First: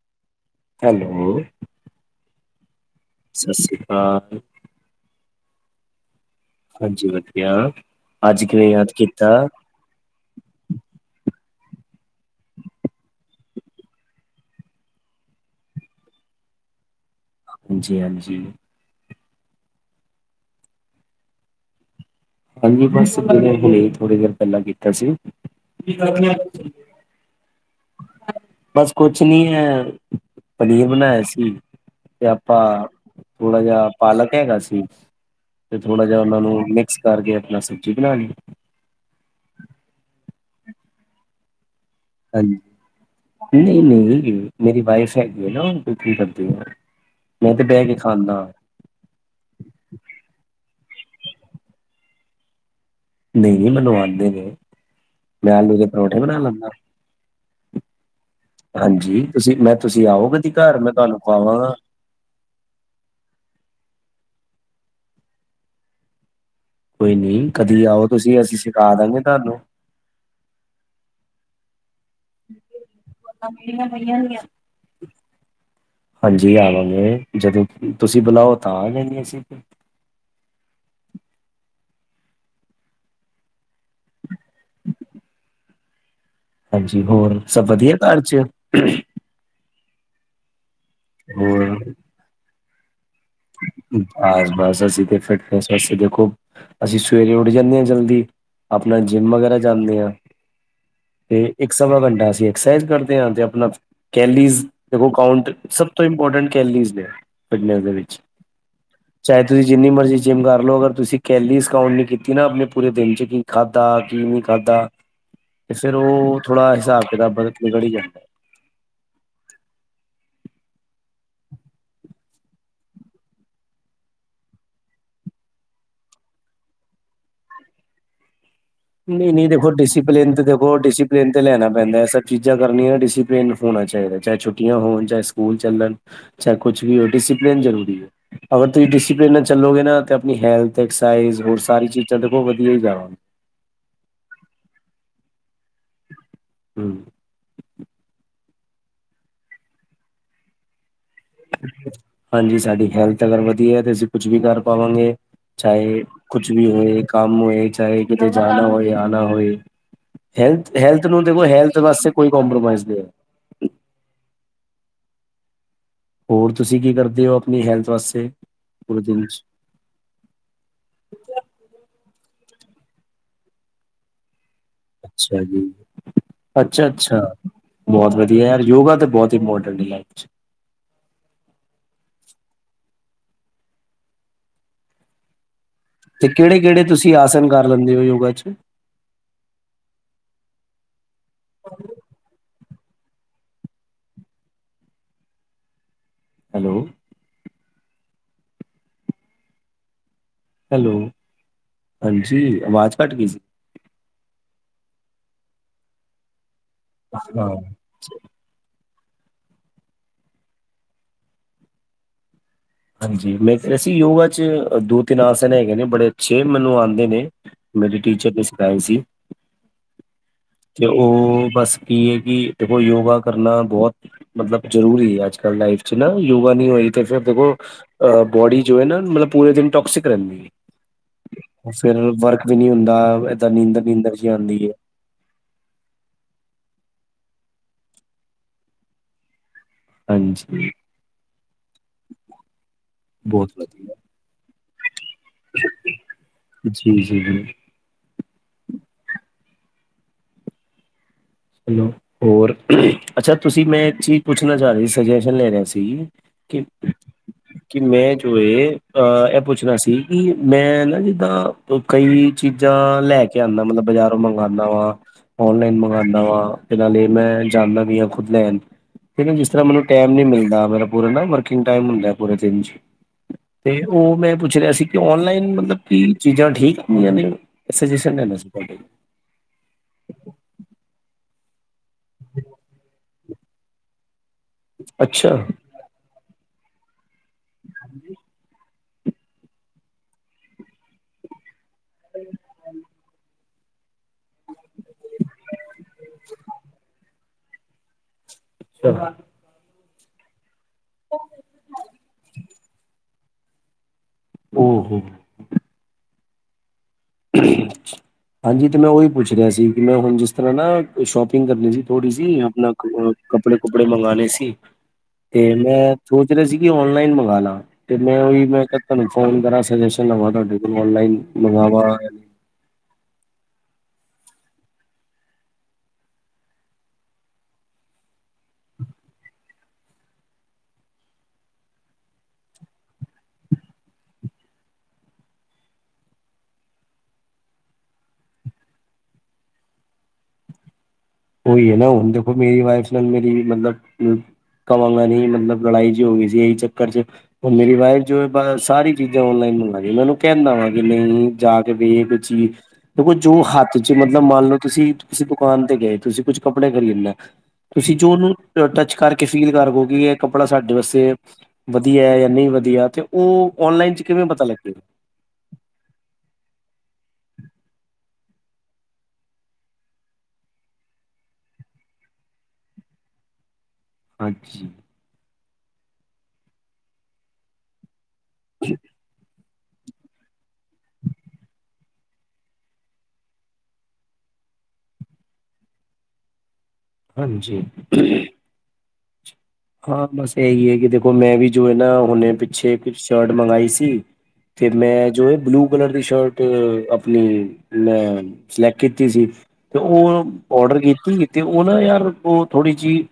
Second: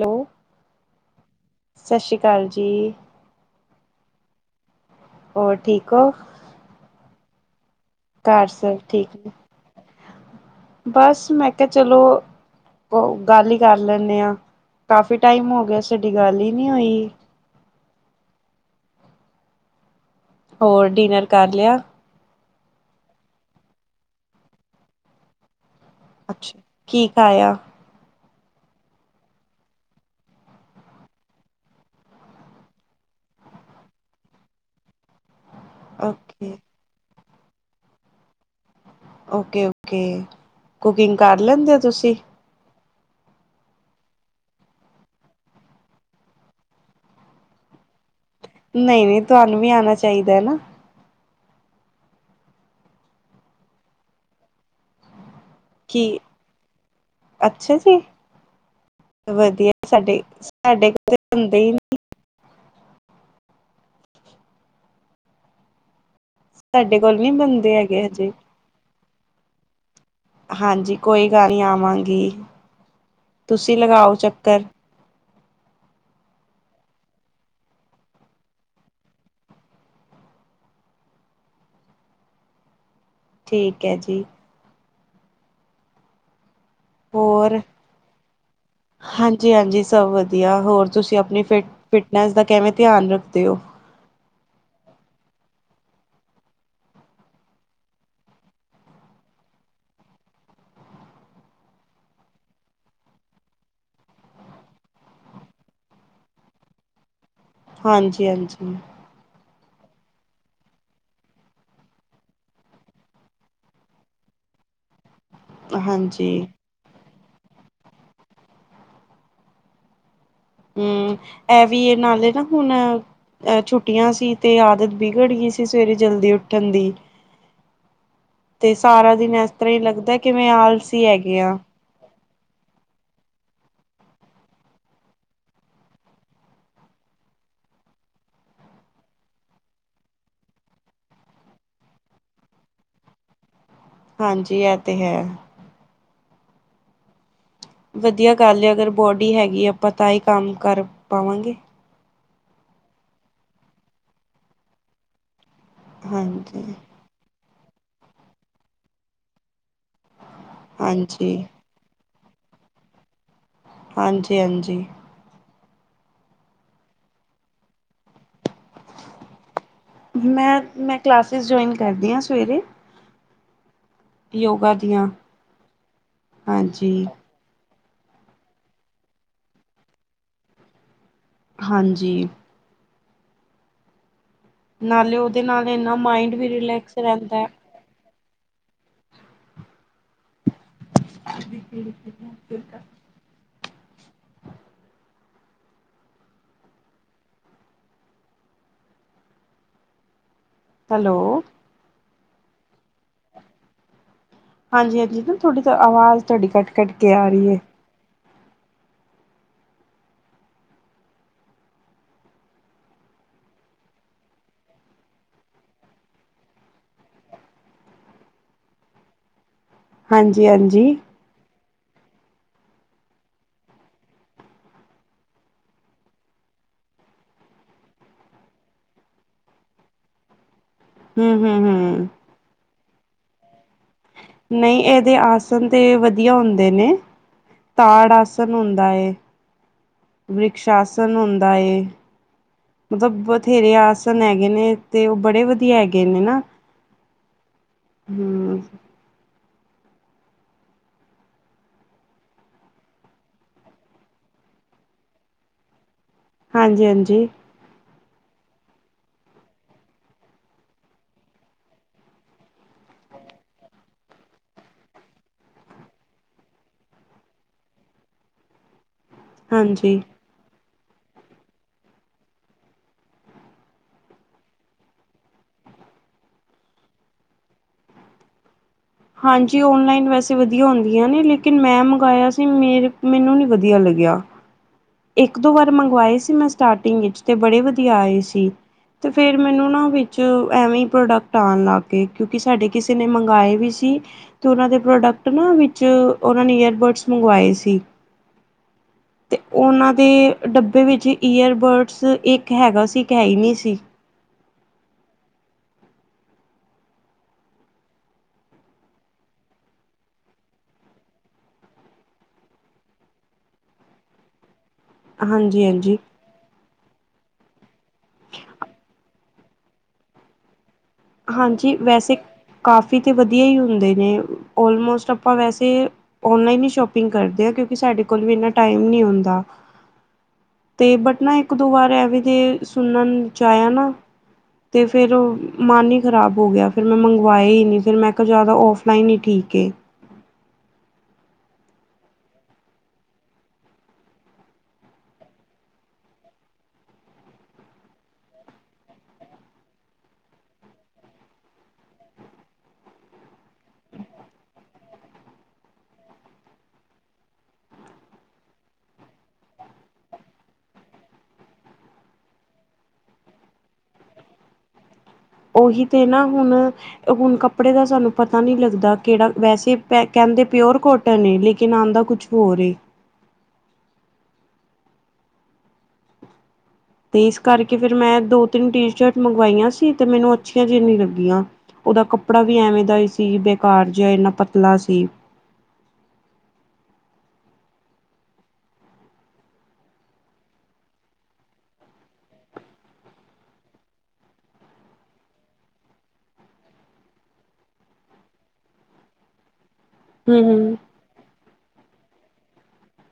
Hello hello [unintelligible] ਸਤਿ ਸ਼੍ਰੀ ਅਕਾਲ ਜੀ। ਸਤਿ ਸ਼੍ਰੀ ਅਕਾਲ‌। ਹੋਰ ਠੀਕ ਹੋ? ਹਾਂਜੀ ਵਧੀਆ, ਅੱਜ ਘਰ ਕਿਵੇਂ ਸਭ ਯਾਦ ਠੀਕ ਨੇ ਕੀਤਾ? ਬਸ, ਮੈਂ ਕਿਹਾ ਕਿਹਾ ਚਲੋ ਕੋ ਗੱਲ ਈ ਕਰ ਲੈਂਨੇ ਆ, ਕਾਫੀ ਟਾਇਮ ਹੋਗਿਆ, ਸਾਡੀ ਗੱਲ ਈ ਨਹੀਂ ਹੋਈ। ਹਾਂਜੀ-ਹਾਂਜੀ। ਹੋਰ, ਡਿਨਰ ਕਰ ਲਿਆ? ਹਾਂਜੀ ਬਸ, ਡਿਨਰ ਹੁਣੇ ਥੋੜੀ ਦੇਰ ਪਹਿਲਾ ਕੀਤਾ ਸੀ। ਕੀ ਕਰਨੈ? ਅੱਛਾ ਕੀ ਖਾਇਆ ਬਸ ਕੁਛ ਨੀ ਐ, ਪਨੀਰ ਬਣਾਇਆ ਸੀ। ਤੇ ਆਪਾ, ਥੋੜਾ ਜਾ ਪਾਲਕ ਹੈਗਾ ਸੀ। ਤੇ ਥੋੜਾ ਜਾ ਉਹਨਾ ਨੂੰ, ਓਕੇ ਮਿਕਸ ਕਰਕੇ ਆਪਣਾ ਸਬਜ਼ੀ ਬਣਾਲੀ। ਓਕੇ-ਓਕੇ, ਕੁਕਿੰਗ ਕਰ ਲੈਂਦੇ ਓ ਤੁਸੀ। ਹਾਂਜੀ, ਨਹੀਂ-ਨਹੀਂ, ਮੇਰੀ ਵਾਇਫ ਹੈਗੀ ਐਨਾ ਓ ਕੁਕਿੰਗ ਕਰਦੀ ਏ। ਮੈਂ ਤੇ ਬਹਿਕੇ ਖਾਂਨਾ। ਨਹੀਂ-ਨਹੀਂ, ਤੁਹਾਨੂੰ ਵੀ ਆਣਾ ਚਾਹੀਦਾ ਐ ਨਾ। ਨਹੀਂ-ਨਹੀਂ ਮੈਨੂੰ ਆਂਦੇ ਨੇ, ਮੈਂ ਆਲੂ ਦੇ ਕੀ ਪਰੌਂਠੇ ਬਣਾ ਲੈਂਦਾ। ਅੱਛਾ ਜੀ! ਹਾਂਜੀ ਤੁਸੀਂ ਵਧੀਆ, ਮੈਂ ਤੁਸੀਂ ਸਾਡੇ, ਆਓ ਕਦੀ ਘਰ ਸਾਡੇ ਮੈਂ ਤੁਹਾਨੂੰ ਖਵਾਵਾਂਗਾ ਬਣਦੇ ਈ ਨ ਸਾਡੇ ਕੋਈ ਕੋਲ ਨੀ ਨਈ ਬੰਦੇ ਕਦੀ ਹੈਗੇ ਆਓ ਹਜੇ ਤੁਸੀਂ ਅਸੀਂ ਸਿਖਾਦਾਗੇ ਤਾਨੂੰ। ਹਾਂਜੀ ਕੋਈ ਗੱਲ ਨਈ ਆਵਾਂਗੀ, ਤੁਸੀਂ ਲਗਾਓ ਚੱਕਰ। ਹਾਂਜੀ ਆਵਾਂਗੇ, ਜਦੋਂ ਤੁਸੀਂ ਬੁਲਾਓ ਤਾਂ ਆਜਾਗੇ ਅਸੀਂ। ਠੀਕ ਐ ਜੀ। ਹਾਂਜੀ ਹੋਰ ਸਭ ਵਧੀਆ ਘਰ ਚ ਜੀ ਹਾਂਜੀ ਸਭ ਵਧੀਆ, ਹੋਰ ਤੁਸੀਂ ਆਪਣੀ ਫਿਟ ਹੋਰ ਫਿਟਨੈਸ ਦਾ ਕਿਵੇਂ ਧਿਆਨ ਰੱਖਦੇ ਓ। ਆ ਬਸ ਅਸੀ ਤੇ ਫਿਟ ਆ, ਆ ਕੇ ਦੇਖੋ। ਅਸੀਂ ਸਵੇਰੇ ਉੱਠ ਜਾਂਦੇ ਆ ਜਲਦੀ, ਆਪਣਾ ਜਿੰਮ ਵਗੈਰਾ ਜਾਂਨੇ ਆ। ਤੇ ਇੱਕ ਸਵਾ' ਘੰਟਾ ਅਸੀਂ ਐਕਸਰਸਾਈਜ਼ ਕਰਦੇ ਆ, ਤੇ ਆਪਣਾ ਕੈਲੀਜ਼ ਦੇਖੋ ਕਾਊਂਟ ਸਭ ਤੋਂ ਇੰਪੋਰਟੈਂਟ ਕੈਲੀਜ਼ ਨੇ। ਫਿਟਨੈਸ ਦੇ ਵਿੱਚ ਹਾਂਜੀ-ਹਾਂਜੀ। ਚਾਹੇ ਤੁਸੀਂ ਜਿੰਨੀ ਮਰਜ਼ੀ ਜਿੰਮ ਕਰ ਲਓ, ਅਗਰ ਤੁਸੀਂ ਕੈਲੀਸ ਕਾਓਂਟ ਨਾ ਕੀਤੀ ਨਾ ਆਪਣੇ ਪੂਰੇ ਦਿਨ ਚ ਕੀ ਖਾਧਾ ਕੀ ਨਹੀਂ ਖਾਧਾ, ਤੇ ਫੇਰ ਉਹ ਹਾਂਜੀ ਥੋੜਾ ਹਿਸਾਬ- ਕਿਤਾਬ ਬ ਵਿਗੜ ਈ ਜਾਂਦਾ। ਹੁ, ਏ ਵੀ ਏ ਨਾਲੇ ਨਾ ਹੁਣ ਐ ਛੁੱਟੀਆਂ ਸੀ, ਤੇ ਆਦਤ ਵਿਗੜ ਗਈ ਸੀ ਸਵੇਰੇ ਜਲਦੀ ਉੱਠਣ ਦੀ। ਤੇ ਸਾਰਾ ਨਈ- ਦਿਨ ਨਈ ਇਸ ਦੇਖੋ ਤਰ੍ਹਾਂ ਹੀ ਲੱਗਦਾ ਡਸੀਪਲਿਨ ਤੇ ਕਿਵੇਂ ਦੇਖੋ ਆਲਸੀ ਡਸੀਪਲਿਨ ਹੈਗੇ ਤੇ ਆ ਲੈਣਾ ਪੈਂਦਾ, ਏਹ ਸਭ ਚੀਜ਼ਾਂ ਕਰਨੀਆਂ ਡਿਸਿਪਲਿਨ ਹੋਣਾ ਚਾਈਦਾ, ਚਾਹੇ ਛੁੱਟੀਆਂ ਹੋਣ ਚਾਹੇ ਸਕੂਲ ਚੱਲਣ। ਚਾਹੇ ਕੁਛ ਵੀ ਹੋ, ਡਿਸਿਪਲਨ ਜ਼ਰੂਰੀ ਏ। ਅਗਰ ਤੁਸੀਂ ਡਿਸਪਲਿਨ ਨਾਲ ਚੱਲੋਗੇ ਨਾ, ਤਾਂ ਆਪਣੀ ਹੈਲਥ, ਐਕਸਾਈਜ਼, ਹੋਰ ਸਾਰੀ ਚੀਜ਼ਾਂ ਦੇਖੋ ਵਧੀਆ ਈ ਜਾਵਾਂਗੇ। ਹਾਂਜੀ ਐ ਤੇ ਹੈ। ਹਮ [unintelligible] ਵਧੀਆ ਗੱਲ ਹੈ, ਅਗਰ ਬੋਡੀ ਹੈਗੀ ਆ, ਆਪਾਂ ਤਾਂ ਈ ਕੰਮ ਕਰ ਪਾਵਾਂਗੇ। ਹਾਂਜੀ ਸਾਡੀ ਹੈਲਥ ਅਗਰ ਵਧੀਆ ਤੇ ਅਸੀਂ ਕੁਛ ਵੀ ਕਰ ਪਾਵਾਂਗੇ। ਚਾਹੇ ਕੁਛ ਹਾਂਜੀ ਵੀ ਹੋਏ, ਕੰਮ ਹੋਏ, ਚਾਹੇ ਕਿਤੇ ਜਾਣਾ ਹੋਏ ਆਣਾ ਹੋਏ। ਹੈਲਥ- ਹੈਲਥ ਨੂੰ ਹਾਂਜੀ ਦੇਖੋ ਹੈਲਥ ਵਾਸਤੇ ਕੋਈ ਕੰਪ੍ਰੋਮਾਈਜ਼ ਨਹੀਂ ਐ। ਹਾਂਜੀ- ਹਾਂਜੀ। ਹੋਰ ਤੁਸੀਂ ਕੀ ਕਰਦੇ ਓ ਆਪਣੀ ਹੈਲਥ ਵਾਸਤੇ, ਪੂਰੇ ਦਿਨ ਚ? ਮੈਂ -ਮੈਂ ਕਲਾਸਿਸ ਜੁਆਇਨ ਕਰਦੀ ਆ ਸਵੇਰੇ। ਯੋਗਾ ਦੀਆਂ ਅੱਛਾ ਜੀ, ਅੱਛਾ ਹਾਂਜੀ -ਅੱਛਾ। ਬੋਤ ਵੱਧੀਆ, ਯੋਗਾ ਤਾਂ ਬੋਤ ਇੰਪੋਰਟੈਂਟ ਐ ਲਾਈਫ'ਚ। ਹਾਂਜੀ। ਨਾਲੇ ਓਦੇ ਨਾਲ ਏਨਾ ਮਾਇੰਡ ਵੀ ਰਿਲੈਕਸ ਰੈਂਦਾ। - ਵੀ ਯੋਗਾ' ਚ। [inaudible] ਹੈਲੋ ਹੈਲੋ -ਹਾਂਜੀ ਆਵਾਜ਼ ਕਟ ਗਈ ਸੀ। ਹਾਂਜੀ- ਹਾਂਜੀ ਨਾ ਤੋਹਾਡੀ ਤਾ ਆਵਾਜ਼ ਤੋਹਾਡੀ ਕੱਟ -ਕੱਟ ਕੇ ਆ, ਰੀ, ਹਾਂ ਏ। ਹਾਂਜੀ ਮੈਂ ਕਿਆ ਸੀ ਯੋਗਾ 'ਚ ਦੋ ਤਿੰਨ ਆਸਨ ਹੈਗੇ ਨੇ ਬੜੇ ਅੱਛੇ, ਮੈਨੂੰ ਆਂਦੇ ਨੇ। ਮੇਰੇ ਟੀਚਰ ਨੇ ਸਿਖਾਏ ਸੀ। ਹਾਂਜੀ- ਹਾਂਜੀ। ਤੇ ਓ ਬਸ ਕੀ, ਏ, ਕੀ, ਦੇਖੋ ਯੋਗਾ ਕਰਨਾ ਬੋਤ- ਮਤਲਬ ਜਰੂਰੀ ਏ ਅੱਜ ਕਲ ਲਾਈਫ 'ਚ ਨਾ, ਯੋਗਾ ਨੀ ਹੋਏ ਗੀ ਤੇ ਫੇਰ ਦੇਖੋ ਅ ਬੋਡੀ ਜੋ ਐ ਨਾ ਮਤਲਬ ਪੂਰੇ ਦਿਨ ਟੋਕਸਿਕ ਰੈਂਦੀ ਹੂੰ ਹੂੰ ਏ। ਹੂੰ ਸਵੇਰੇ ਵਰਕ ਵੀ ਨੀ ਹੁੰਦਾ ਏਦਾਂ ਨੀਂਦਰ- ਨੀਂਦਰ ਜੀ ਆਉਂਦੀ ਹੈ ਨਹੀਂ ਏਦੇ ਆਸ- ਆਸਨ ਤੇ ਵਧੀਆ ਹੁੰਦੇ ਨੇ। ਤਾੜ ਆਸਣ ਹੁੰਦਾ ਏ ਹਾਂਜੀ ਵ੍ਰਿਕਸ਼ਾਸਨ ਹੁੰਦਾ ਏ। ਮਤਲਬ ਬਹੁਤ ਬਥੇਰੇ ਵਧੀਆ ਆਸਨ ਹੈਗੇ ਨੇ ਤੇ ਓ ਬੜੇ ਵਦੀਆ ਹੈਗੇ ਨੇ ਨਾ ਜੀ- ਜੀ- ਜੀ। ਹੰ ਹੈਲੋ ਹੋਰ ਅੱਛਾ ਤੁਸੀਂ ਮੈਂ ਇੱਕ ਚੀਜ਼ ਪੁੱਛਣਾ ਚਾ ਰੈਆ ਸੀ ਸਜੈਸ਼ਨ ਲੈ ਰਿਆ ਸੀ ਕਿ ਹਾਂਜੀ ਹਾਂਜੀ ਕਿ ਮੈਂ ਜੋ ਏ ਅਹ ਐ ਪੁੱਛਣਾ ਸੀ ਕੀ ਮੈਂ ਨਾ ਜਿੱਦਾਂ ਕਈ ਚੀਜ਼ਾਂ ਲੈ ਕੇ ਆਂਨਾ ਮਤ਼ਲਬ ਬਾਜ਼ਾਰੋਂ ਮੰਗਵਾਂਨਾ ਵਾ ਔਨਲਾਈਨ ਮੰਗਾ ਵਾ ਤੇ ਨਾਲੇ ਮੈਂ ਜਾਨਾ ਵੀ ਆਂ ਖੁਦ ਲੈਨ ਫੇਰ ਨਾ ਜਿਸਰ੍ਹਾਂ ਮੈਨੂੰ ਹਾਂਜੀ ਟੈਮ ਨੀ ਮਿਲਦਾ ਮੇਰਾ ਪੂਰਾ ਨਾ ਵਰਕਿੰਗ ਟੈਮ ਹੁੰਦਾ ਏ ਪੂਰੇ ਦਿਨ ਚ ਤੇ ਓ ਮੈਂ ਪੁੱਛ ਰਿਆ ਸੀ ਕੀ ਔਨਲਾਈਨ ਮਤਲਬ ਕੀ ਚੀਜ਼ਾਂ ਠੀਕ ਹੁੰਦੀਆਂ ਨੇ ਸਜੇਸ਼ਨ ਲੇਣਾ ਸੀ ਤੁਹਾਡੇ ਕੋ ਹਾਂਜੀ ਔਨਲਾਈਨ ਵੈਸੇ ਵਦੀਆ ਹੁੰਦੀਆਂ ਨੇ। ਲੇਕਿਨ ਮੈਂ ਮੰਗਾਆ ਸੀ ਮੇਰੇ- ਮੈਨੂੰ ਨੀ ਵਦੀਆ ਲੱਗਿਆ ਇੱਕ ਦੋ ਅੱਛਾ ਵਾਰ ਮੰਗਵਾਏ ਸੀ ਮੈਂ ਸਟਾਰਟਿੰਗ ਵਿਚ ਤੇ ਬੜੇ ਵਦੀਆ ਆਏ ਸੀ ਤੇ ਫੇਰ ਮੈਨੂੰ ਨਾ ਵਿੱਚ ਐਵੇਂ ਈ ਪ੍ਰੋਡਕਟ ਆਨ ਲੱਗ ਕੇ ਕਿਉਂਕਿ ਸਾਡੇ ਕਿਸੇ ਨੇ ਮੰਗਾਏ ਵੀ ਸੀ ਤੇ ਓਨਾਂ ਦੇ ਪ੍ਰੋਡਕਟ ਨਾ ਵਿੱਚ ਓਨਾਂ ਨੇ ਏਅਰਬਡਸ ਮੰਗਵਾਏ ਸੀ [inaudible] ਓਨਾਂ ਦੇ ਡੱਬੇ ਵਿੱਚ ਈਅਰਬਡਸ ਇੱਕ ਹੈਗਾ ਸੀ। ਇੱਕ ਹੈ ਈ ਨੀ ਸੀ ਓ ਹੋ [unintelligible] ਹਾਂਜੀ ਤੇ ਮੈਂ ਓਈ ਪੁੱਛ ਰਿਆ ਸੀ ਕੀ ਮੈਂ ਹੁਣ ਜਿਸ ਤਰ੍ਹਾਂ ਨਾ ਸ਼ੋਪਿੰਗ ਕਰਨੀ ਸੀ ਥੋੜ੍ਹੀ ਸੀ ਆਪਣਾ ਕੱਪੜੇ-ਕੁੱਪੜੇ ਮੰਗਾਨੇ ਸੀ। ਤੇ ਮੈਂ ਹਾਂਜੀ-ਹਾਂਜੀ ਸੋਚ ਰਿਆ ਸੀ ਕੀ ਓਨਲਾਈਨ ਮੰਗਾਲਾ ਤੇ ਮੈਂ ਉਈ ਮੇ ਕਿਆ ਮੈਂ ਤਾਨੂੰ ਫੋਨ ਕਰਾ ਸਜੈਸ਼ਨ ਲਵਾਂ ਤੁਆਡੇ ਕੋਲ ਔਨਲਾਈਨ ਹਾਂਜੀ ਮੰਗਾਵਾ ਵੈਸੇ ਕਾਫੀ ਤੇ ਵਦੀਆ ਈ ਹੁੰਦੇ ਨੇ ਓਲਮੋਸਟ ਆਪਾਂ ਵੈਸੇ ਓਨਲਾਈਨ ਈ ਸ਼ੋਪਿੰਗ ਕਰਦੇ ਆਂ। ਕਿਉਂਕਿ ਸਾਡੇ ਕੋਲ ਵੀ ਏਨਾ ਟਾਈਮ ਨੀ ਹੁੰਦਾ ਤੇ ਬਟ ਨਾ ਇੱਕ ਦੋ ਵਾਰ ਐਵੀ ਤੇ ਸੁਣਨ ਚ ਆਇਆ ਨਾ। ਤੇ ਫੇਰ ਓ। ਮਨ ਈ ਖ਼ਰਾਬ ਹੋ ਗਿਆ। ਫੇਰ ਮੈਂ ਮੰਗਵਾਏ ਈ ਨੀ। ਫੇਰ ਮੈਂ ਕਿਆ ਜਾਦਾ ਔਫਲਾਈਨ ਈ ਠੀਕ ਏ ਓਈ ਏ ਨਾ ਹੁਣ ਦੇਖੋ ਮੇਰੀ ਵਾਈਫ ਨਾਲ ਮੇਰੀ ਮਤਲਬ ਕੀ ਕਵਾਂਗਾ ਨੀ ਮਤਲਬ ਲੜਾਈ ਜੀ ਹੋ ਗਈ ਸੀ ਏਈ ਚੱਕਰ ਚ ਹੁਣ ਮੇਰੀ ਵਾਈਫ ਜੋ ਸਾਰੀ ਚੀਜ਼ਾਂ ਔਨਲਾਈਨ ਮੰਗਾਂਦੀ, ਮੈਂ ਉਹਨੂੰ ਕਹਿੰਨਾ ਵਾ ਕਿ ਨੀ ਜਾ ਕੇ ਬਈਏ ਕੋ ਚੀਜ਼ ਦੇਖੋ ਜੋ ਹੱਥ 'ਚ ਮਤਲਬ ਮੰਨ ਲਓ ਤੁਸੀਂ ਕਿਸੇ ਦੁਕਾਨ ਤੇ ਗਏ, ਤੁਸੀਂ ਕੁੱਝ ਕੱਪੜੇ ਖਰੀਦਨਾ ਤੁਸੀਂ ਜੋ ਉਹਨੂੰ ਟੱਚ ਕਰਕੇ ਫੀਲ ਕਰੋ ਕਿ ਇਹ ਕੱਪੜਾ ਸਾਡੇ ਵਾਸਤੇ ਵਦੀਆ ਜਾਂ ਨਹੀਂ ਵਦੀਆ ਤੇ, ਉਹ ਔਨਲਾਈਨ ਚ ਕਿਵੇਂ ਪਤਾ ਲੱਗੇ ਉਹੀ ਤੇ ਨਾ ਹੁਣ ਹੁਣ ਕੱਪੜੇ ਦਾ ਸਾਨੂੰ ਪਤਾ ਨੀ ਲੱਗਦਾ, ਕਿਹੜਾ ਵੈਸੇ ਪ ਕਹਿੰਦੇ ਪਿਓਰ ਕੋਟਨ ਐ, ਲੇਕਿਨ ਆੰਦਾ ਕੁਛ ਹੋਰ ਏ ਅਛਾ ਤੇ ਇਸ ਕਰਕੇ ਫਿਰ ਮੈਂ ਦੋ ਤਿੰਨ ਟੀ ਸ਼ਰਟ ਮੰਗਵਾਈਆਂ ਸੀ, ਤੇ ਮੈਨੂੰ ਅੱਛੀਆਂ ਜੀ ਨੀ ਲੱਗੀਆਂ ਉਹਦਾ ਕੱਪੜਾ ਵੀ ਐਵੇਂ ਦਾ ਹੀ ਸੀ, ਬੇਕਾਰ ਜੇਆ ਇੰਨਾ ਪਤਲਾ ਸੀ ਹਾਂਜੀ। ਹਾਂ ਬਸ ਇਹੀ ਐ, ਕਿ ਦੇਖੋ ਮੈਂ ਵੀ ਜੋ ਐ ਨਾ ਹੁਣੇੇ ਪਿੱਛੇ ਇਕ ਸ਼ਰਟ ਮੰਗਾਈ ਸੀ। ਤੇ ਮੈਂ ਜੋ ਐ ਬਲੂ ਕਲਰ ਦੀ ਸ਼ਰਟ ਆਪਣੀ ਮੈਂ ਸਿਲੈਕ ਕੀਤੀ ਸੀ। ਤੇ ਓ ਹੂੰ-ਹੂੰ। ਔਡਰ ਕੀਤੀ ਤੇ ਓ ਨਾ ਯਾਰ, ਓ ਥੋੜ੍ਹੀ ਜਿਹੀ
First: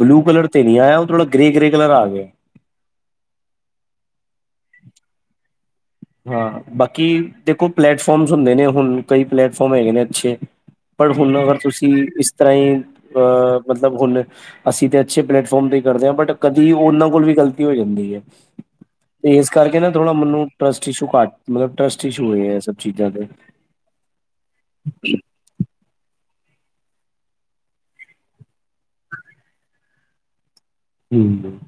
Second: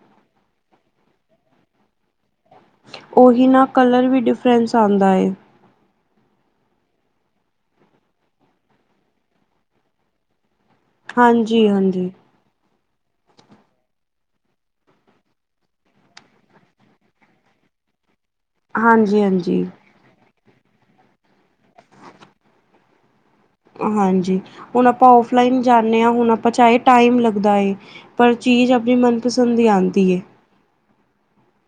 ਬਲੂ ਕਲਰ ਤੇ ਨੀ ਆਇਆ, ਉਹ ਥੋੜਾ ਗੇਰੈ- ਗਰੈ ਕਲਰ ਆ ਗਿਆ। ਉਹੀ ਨਾ ਕਲਰ ਵੀ ਡਿਫਰੈਂਸ ਆਦਾ ਐ। ਹਾਂ, ਬਾਕੀ ਦੇਖੋ ਪਲੇੈਟਫੋਮਸ ਹੁੰਦੇ ਨੇ, ਹੁਣ ਕਈ ਪਲੇਟਫੋਮ ਹੈਗੇ ਨੇ ਅੱਛੇ। ਪਰ ਹੁਣ ਅਗਰ ਤੁਸੀਂ ਹਾਂਜੀ-ਹਾਂਜੀ। ਇਸ ਤਰ੍ਹਾਂ ਈ, ਅਹ ਮਤਲਬ ਹੁਣ ਅਸੀਂ ਤੇ ਅੱਛੇ ਪਲੇਟਫੋਮ ਤੇ ਕਰਦੇ ਆ, ਬਟ ਕਦੀ ਉਹਨਾਂ ਕੋਲ ਵੀ ਗ਼ਲਤੀ ਹੋ ਜਾਂਦੀ ਐ। ਤੇ ਇਸ ਹਾਂਜੀ-ਹਾਂਜੀ, ਹਾਂਜੀ। ਹਾਂਜੀ ਕਰਕੇ ਨਾ ਥੋੜ੍ਹਾ ਮੈਨੂੰ ਟਰੱਸਟ ਇਸ਼ੂ ਕੱਟ, ਮਤਲਬ ਟਰੱਸਟ ਇਸ਼ੂ ਹੋਏ ਐ, ਇਹ ਸਭ ਚੀਜ਼ਾਂ ਤੋ। ਹਾਂਜੀ, ਹੁਣ ਆਪਾਂ ਉ ਫਲਾਈਨ ਜਾਂਨੇ ਆ, ਹੁਣ ਆਪਾਂ ਚਾਹੇ ਟਾਈਮ ਲੱਗਦਾ ਏ, ਪਰ ਚੀਜ਼ ਆਪਣੀ ਮਨਪਸੰਦ ਦੀ ਆਦੀ ਏ। ਹੂੰ ਮ ਮ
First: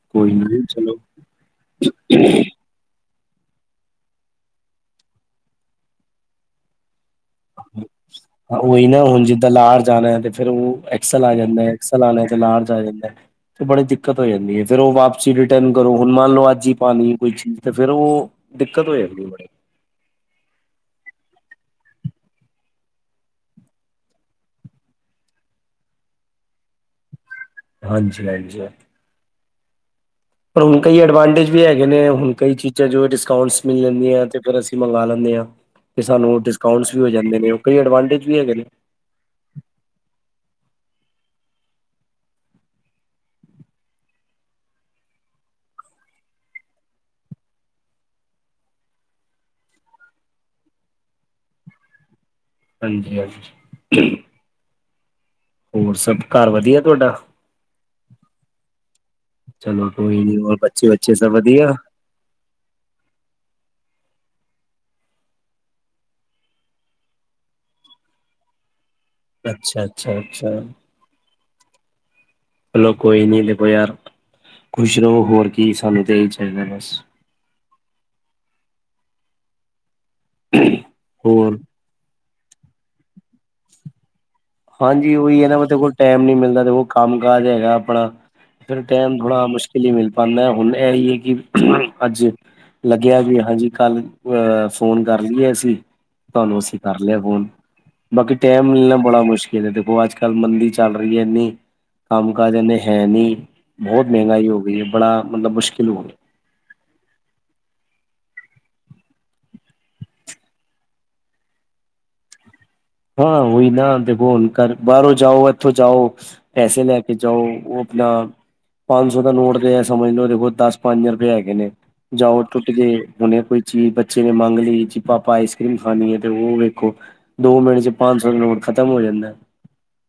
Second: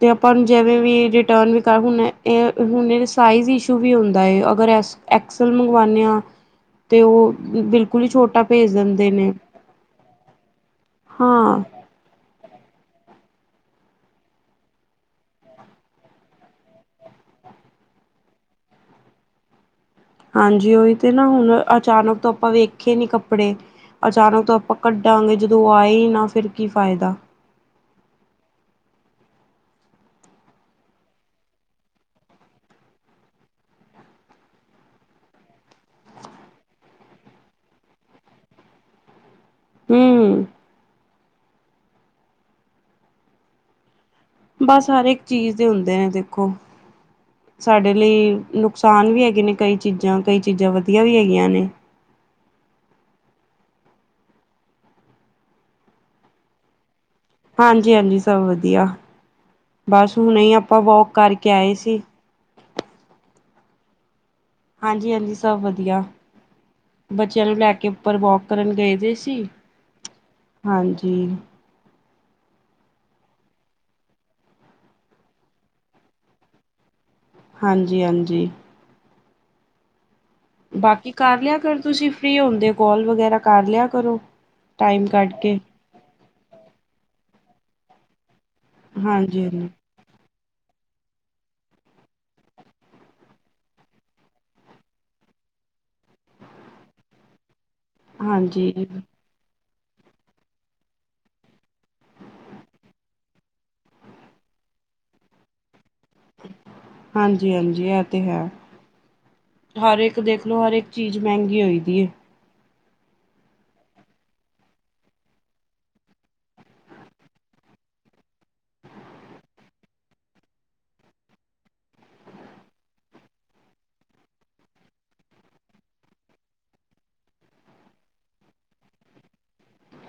ਤੇ ਆਪਾਂ ਜਿਵੇਂ ਵੀ ਰਿਟਰਨ ਵੀ ਕਰ ਹੁਨੇ, ਇਹ ਹੁਣ ਸਾਈਜ਼ ਇਸ਼ੂ ਵੀ ਹੁੰਦਾ ਐ, ਅਗਰ ਅਸ ਐਕਸਲ ਮੰਗਵਾਨੇ ਆ ਤੇ ਉਹ ਬਿਲਕੁਲ ਹੀ ਛੋਟਾ ਭੇਜ ਉਹੀ ਨਾ, ਦਿੰਦੇ ਹੁਣ ਨੇ ਜਿੱਦਾਂ ਲਾਰਜ ਆਣਾ ਐ ਤੇ ਫੇਰ ਉਹ ਐਕਸਲ ਆ ਹਾਂ ਜਾਂਦਾ ਐ। ਐਕਸਲ ਆਣਾ ਤੇ ਲਾਰਜ ਆ ਜਾਂਦੇ ਐ। ਤੇ ਬੜੀ ਦਿੱਕਤ ਹੋ ਜਾਂਦੀ ਐ, ਫਿਰ ਉਹ ਵਾਪਸੀ ਰਿਟਰਨ ਕਰੋ, ਹੁਣ ਮੰਨ ਲਓ ਅੱਜ ਈ ਪਾਨੀ ਕੋਈ ਚੀਜ਼ ਤੇ ਫਿਰ ਉਹ ਦਿੱਕਤ ਹੋ ਜਾਂ ਦੇ ਬੜੇ। ਹਾਂਜੀ, ਉਹੀ ਤੇ ਨਾ ਹੁਣ ਅਚਾਨਕ ਤੋਂ ਆਪਾਂ ਵੇਖੇ ਨੀ ਕੱਪੜੇ। ਅਚਾਨਕ ਤੋਂ ਆਪਾਂ ਕੱਢਾਂਗੇ, ਜਦੋਂ ਉਹ ਆਏ ਈ ਨਾ ਫਿਰ ਕੀ ਫਾਇਦਾ। ਹਾਂਜੀ ਹਾਂਜੀ, ਹਾਜੀ। ਪਰ ਹੁਣ ਕਈ ਐਡਵਾਂਟੇਜ ਵੀ ਹੈਗੇ ਨੇ, ਹੁਣ ਕਈ ਚੀਜ਼ਾਂ ਜੋ ਡਿਸਕਾਊਂਟਸ ਮਿਲ ਜਾਂਦੀਆਂ, ਤੇ ਫਿਰ ਅਸੀਂ ਮੰਗਾ ਲੈਂਨੇ ਆ। ਕਿ ਸਾਨੂੰ ਡਿਸਕਾਊਂਟਸ ਵੀ ਹੋ ਜਾਂਦੇ ਨੇ, ਕਈ ਐਡਵਾਂਟੇਜ ਵੀ ਹੈਗੇ ਨੇ। ਹੂੰਮ ਬਸ ਹਰ ਇੱਕ ਚੀਜ਼ ਦੇ ਹੁੰਦੇ ਐ ਦੇਖੋ। ਸਾਡੇ ਲਈ ਨੁਕਸਾਨ ਵੀ ਹੈਗੇ ਨੇ ਕਈ ਚੀਜ਼ਾਂ, ਕਈ ਚੀਜ਼ਾਂ ਵਧੀਆ ਵੀ ਹੈਗੀਆਂ ਨੇ। ਹਾਂਜੀ, ਹਾਂਜੀ। ਹੋਰ ਸਭ ਘਰ ਵਧੀਆ ਤੁਆਡਾ? ਹਾਂਜੀ, ਹਾਂਜੀ ਸਭ ਵਧੀਆ, ਚਲੋ ਬਸ ਕੋਈ ਨੀ ਹੁਣੇ ਹੀ ਹੋਰ ਆਪਾਂ ਬੱਚੇ ਵੋਕ ਬੱਚੇ ਸਭ ਕਰਕੇ ਵਧੀਆ। ਆਏ ਸੀ। ਹਾਂਜੀ, ਹਾਂਜੀ ਸਭ ਵਧੀਆ, ਬੱਚਿਆਂ ਨੂੰ ਲੈ ਕੇ ਉੱਪਰ ਵੋਕ ਕਰਨ ਗਏ ਜੇ ਸ ਸੀ, ਅੱਛਾ ਅੱਛਾ ਅੱਛਾ ਹਾਂਜੀ। ਚਲੋਂ ਕੋਈ ਨੀ ਦੇਖੋ ਯਾਰ, ਖੁਸ਼ ਰਹੋ ਹੋਰ ਕੀ ਸਾਨੂੰ ਤਾਂ ਏਹੀ ਚਾਹੀਦਾ ਬਸ। ਹਾਂਜੀ, ਹਾਂਜੀ। ਬਾਕੀ ਕਰ ਲਿਆ ਹੋਰ ਕਰ, ਤੁਸੀਂ ਫ੍ਰੀ ਹੁੰਦੇ, ਕੋਲ ਵਗੈਰਾ ਕਰ ਲਿਆ ਕਰੋ। ਟਾਈਮ ਹਾਂਜੀ ਕੱਢ ਉਹੀ ਐ ਨਾ, ਕੇ ਦੇਖੋ ਟਾਈਮ ਨੀ ਮਿਲਦਾ ਦੇਖ ਕੰਮ ਕਾਜ ਹੈਗਾ ਆਪਣਾ। ਫਿਰ ਟਾਈਮ ਹਾਂਜੀ ਥੋੜਾ ਹਾਂਜੀ ਮੁਸ਼ਕਿਲ ਈ ਮਿਲ ਪਾਦਾ, ਹੁਣ ਇਹ ਹੀ ਹੈ ਕਿ ਅੱਜ ਲੱਗਿਆ ਵੀ ਹਾਂਜੀ, ਕੱਲ ਅਹ ਫੋਨ ਕਰ ਲਈਏ ਅਸੀਂ। ਤਾਨੂੰ ਅਸੀਂ ਕਰ ਲਿਆ ਫੋਨ, ਬਾਕੀ ਟੈਮ ਹਾਂਜੀ ਮਿਲਣਾ ਬੜਾ ਮੁਸ਼ ਦੇਖੋ ਅੱਜ- ਕੱਲ੍ਹ ਮੰਦੀ ਚੱਲ ਰਹੀ ਐ, ਇੰਨੀ ਕੰਮ- ਕਜ ਇਨੇ ਹੈ ਨਹੀਂ, ਬਹੁਤ ਮਹਿੰਗਾਈ ਹੋ ਗਈ ਐ, ਬੜਾ ਮਤਲਬ ਮੁਸ਼ਕਿਲ ਹੋ ਗਿਆ। ਹਾਂਜੀ- ਹਾਂਜੀ ਇਹ ਤੇ ਹੈ। ਹਰ ਇੱਕ ਦੇਖ ਲਓ, ਹਰ ਇੱਕ ਚੀਜ਼ ਮਹਿੰਗੀ ਹੋਈਦੀ ਐ। ਹਾਂ ਉਈ ਨਾ ਦੇਖੋ ਹੁਣ, ਕਰ ਬਾਹਰੋਂ ਜਾਓ ਇੱਥੋਂ ਜਾਓ ਪੈਸੇ ਲੈ ਕੇ ਜਾਓ, ਉਹ ਆਪਣਾ ਪੰਜ ਸੌ ਦਾ ਨੋਟ ਤੇ ਏ ਸਮਝ ਲਓ, ਦੇਖ ਲਓ ਦਸ ਪੰਜ ਰੁਪਏ ਹੈਗੇ ਨੇ ਜਾਓ ਟੁੱਟ ਗਏ ਹੁਨੇ ਕੋਈ ਚੀਜ਼ ਬੱਚੇ ਨੇ ਮੰਗ ਲਈ, ਜੀ ਪਾਪਾ ਆਈਸ ਕ੍ਰੀਮ ਖਾਣੀ ਹੈ, ਤੇ ਉਹ ਵੇਖੋ ਦੋ ਮਿੰਟ ਚ ਪੰਜ ਸੌ ਨੋਟ ਖਤਮ ਹੋ ਜਾਂਦਾ ਆ।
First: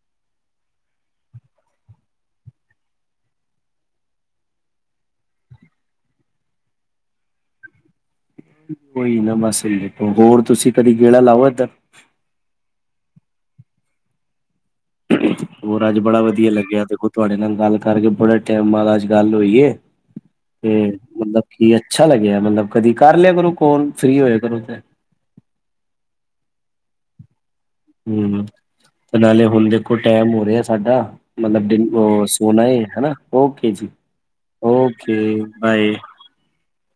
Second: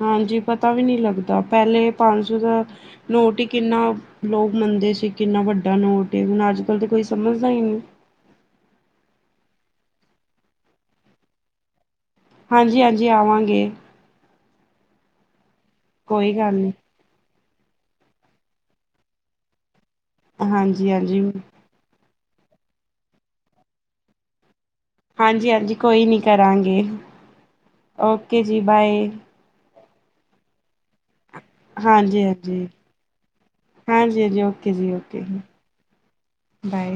ਹਾਂਜੀ ਪਤਾ ਵੀ ਨਹੀਂ ਲੱਗਦਾ ਪਹਿਲੇ ਪੰਜ ਸੌ ਦਾ ਨੋਟ ਹੀ ਕਿੰਨਾ ਲੋਕ ਮੰਨਦੇ ਸੀ ਕਿੰਨਾ ਵੱਡਾ ਨੋਟ ਏ, ਹੁਣ ਅੱਜ ਕੱਲ ਤਾਂ ਕੋਈ ਸਮਝਦਾ ਹੀ ਨਹੀਂ ਕੋਈ ਨਾ ਬਸ ਸਹੀ ਐ ਹੋਰ ਤੁਸੀਂ ਕਦੀ ਗੇੜਾ ਲਾਓ ਇਧਰ ਹਾਂਜੀ- ਹਾਂਜੀ ਆਵਾਂਗੇ। ਹੋਰ ਅੱਜ ਬੜਾ ਕੋਈ ਵਧੀਆ ਗੱਲ ਨਹੀਂ ਲੱਗਿਆ, ਦੇਖੋ ਤੁਹਾਡੇ ਨਾਲ ਗੱਲ ਕਰਕੇ ਬੜੇ ਟਾਈਮ ਬਾਅਦ ਅੱਜ ਗੱਲ ਹੋਈ ਏ। ਤੇ ਹਾਂਜੀ ਹਾਂਜੀ ਮਤਲਬ ਕੀ ਅੱਛਾ ਲੱਗਿਆ ਮਤਲਬ ਕਦੀ ਕਰ ਲਿਆ ਕਰੋ ਕੋਲ ਫ੍ਰਰੀ ਹੋਇਆ ਕਰੋ ਤੇ ਹਾਂਜੀ- ਹਾਂਜੀ ਕੋਈ ਨੀ ਕਰਾਂਗੇ। ਓਕੇ ਹੂੰ ਜੀ ਬਾਏ ਨਾਲੇ ਹੁਣ ਦੇਖੋ ਟੈਮ ਹੋ ਰਿਹਾ ਸਾਡਾ ਮਤਲਬ ਦਿਨ ਹਾਂਜੀ ਹਾਂਜੀ ਸੋਣਾ ਏ, ਹਨਾ ਓਕੇ ਜੀ ਹਾਂਜੀ ਹਾਂਜੀ ਜੀ ਓਕੇ ਬਾਏ। ਬਾਏ।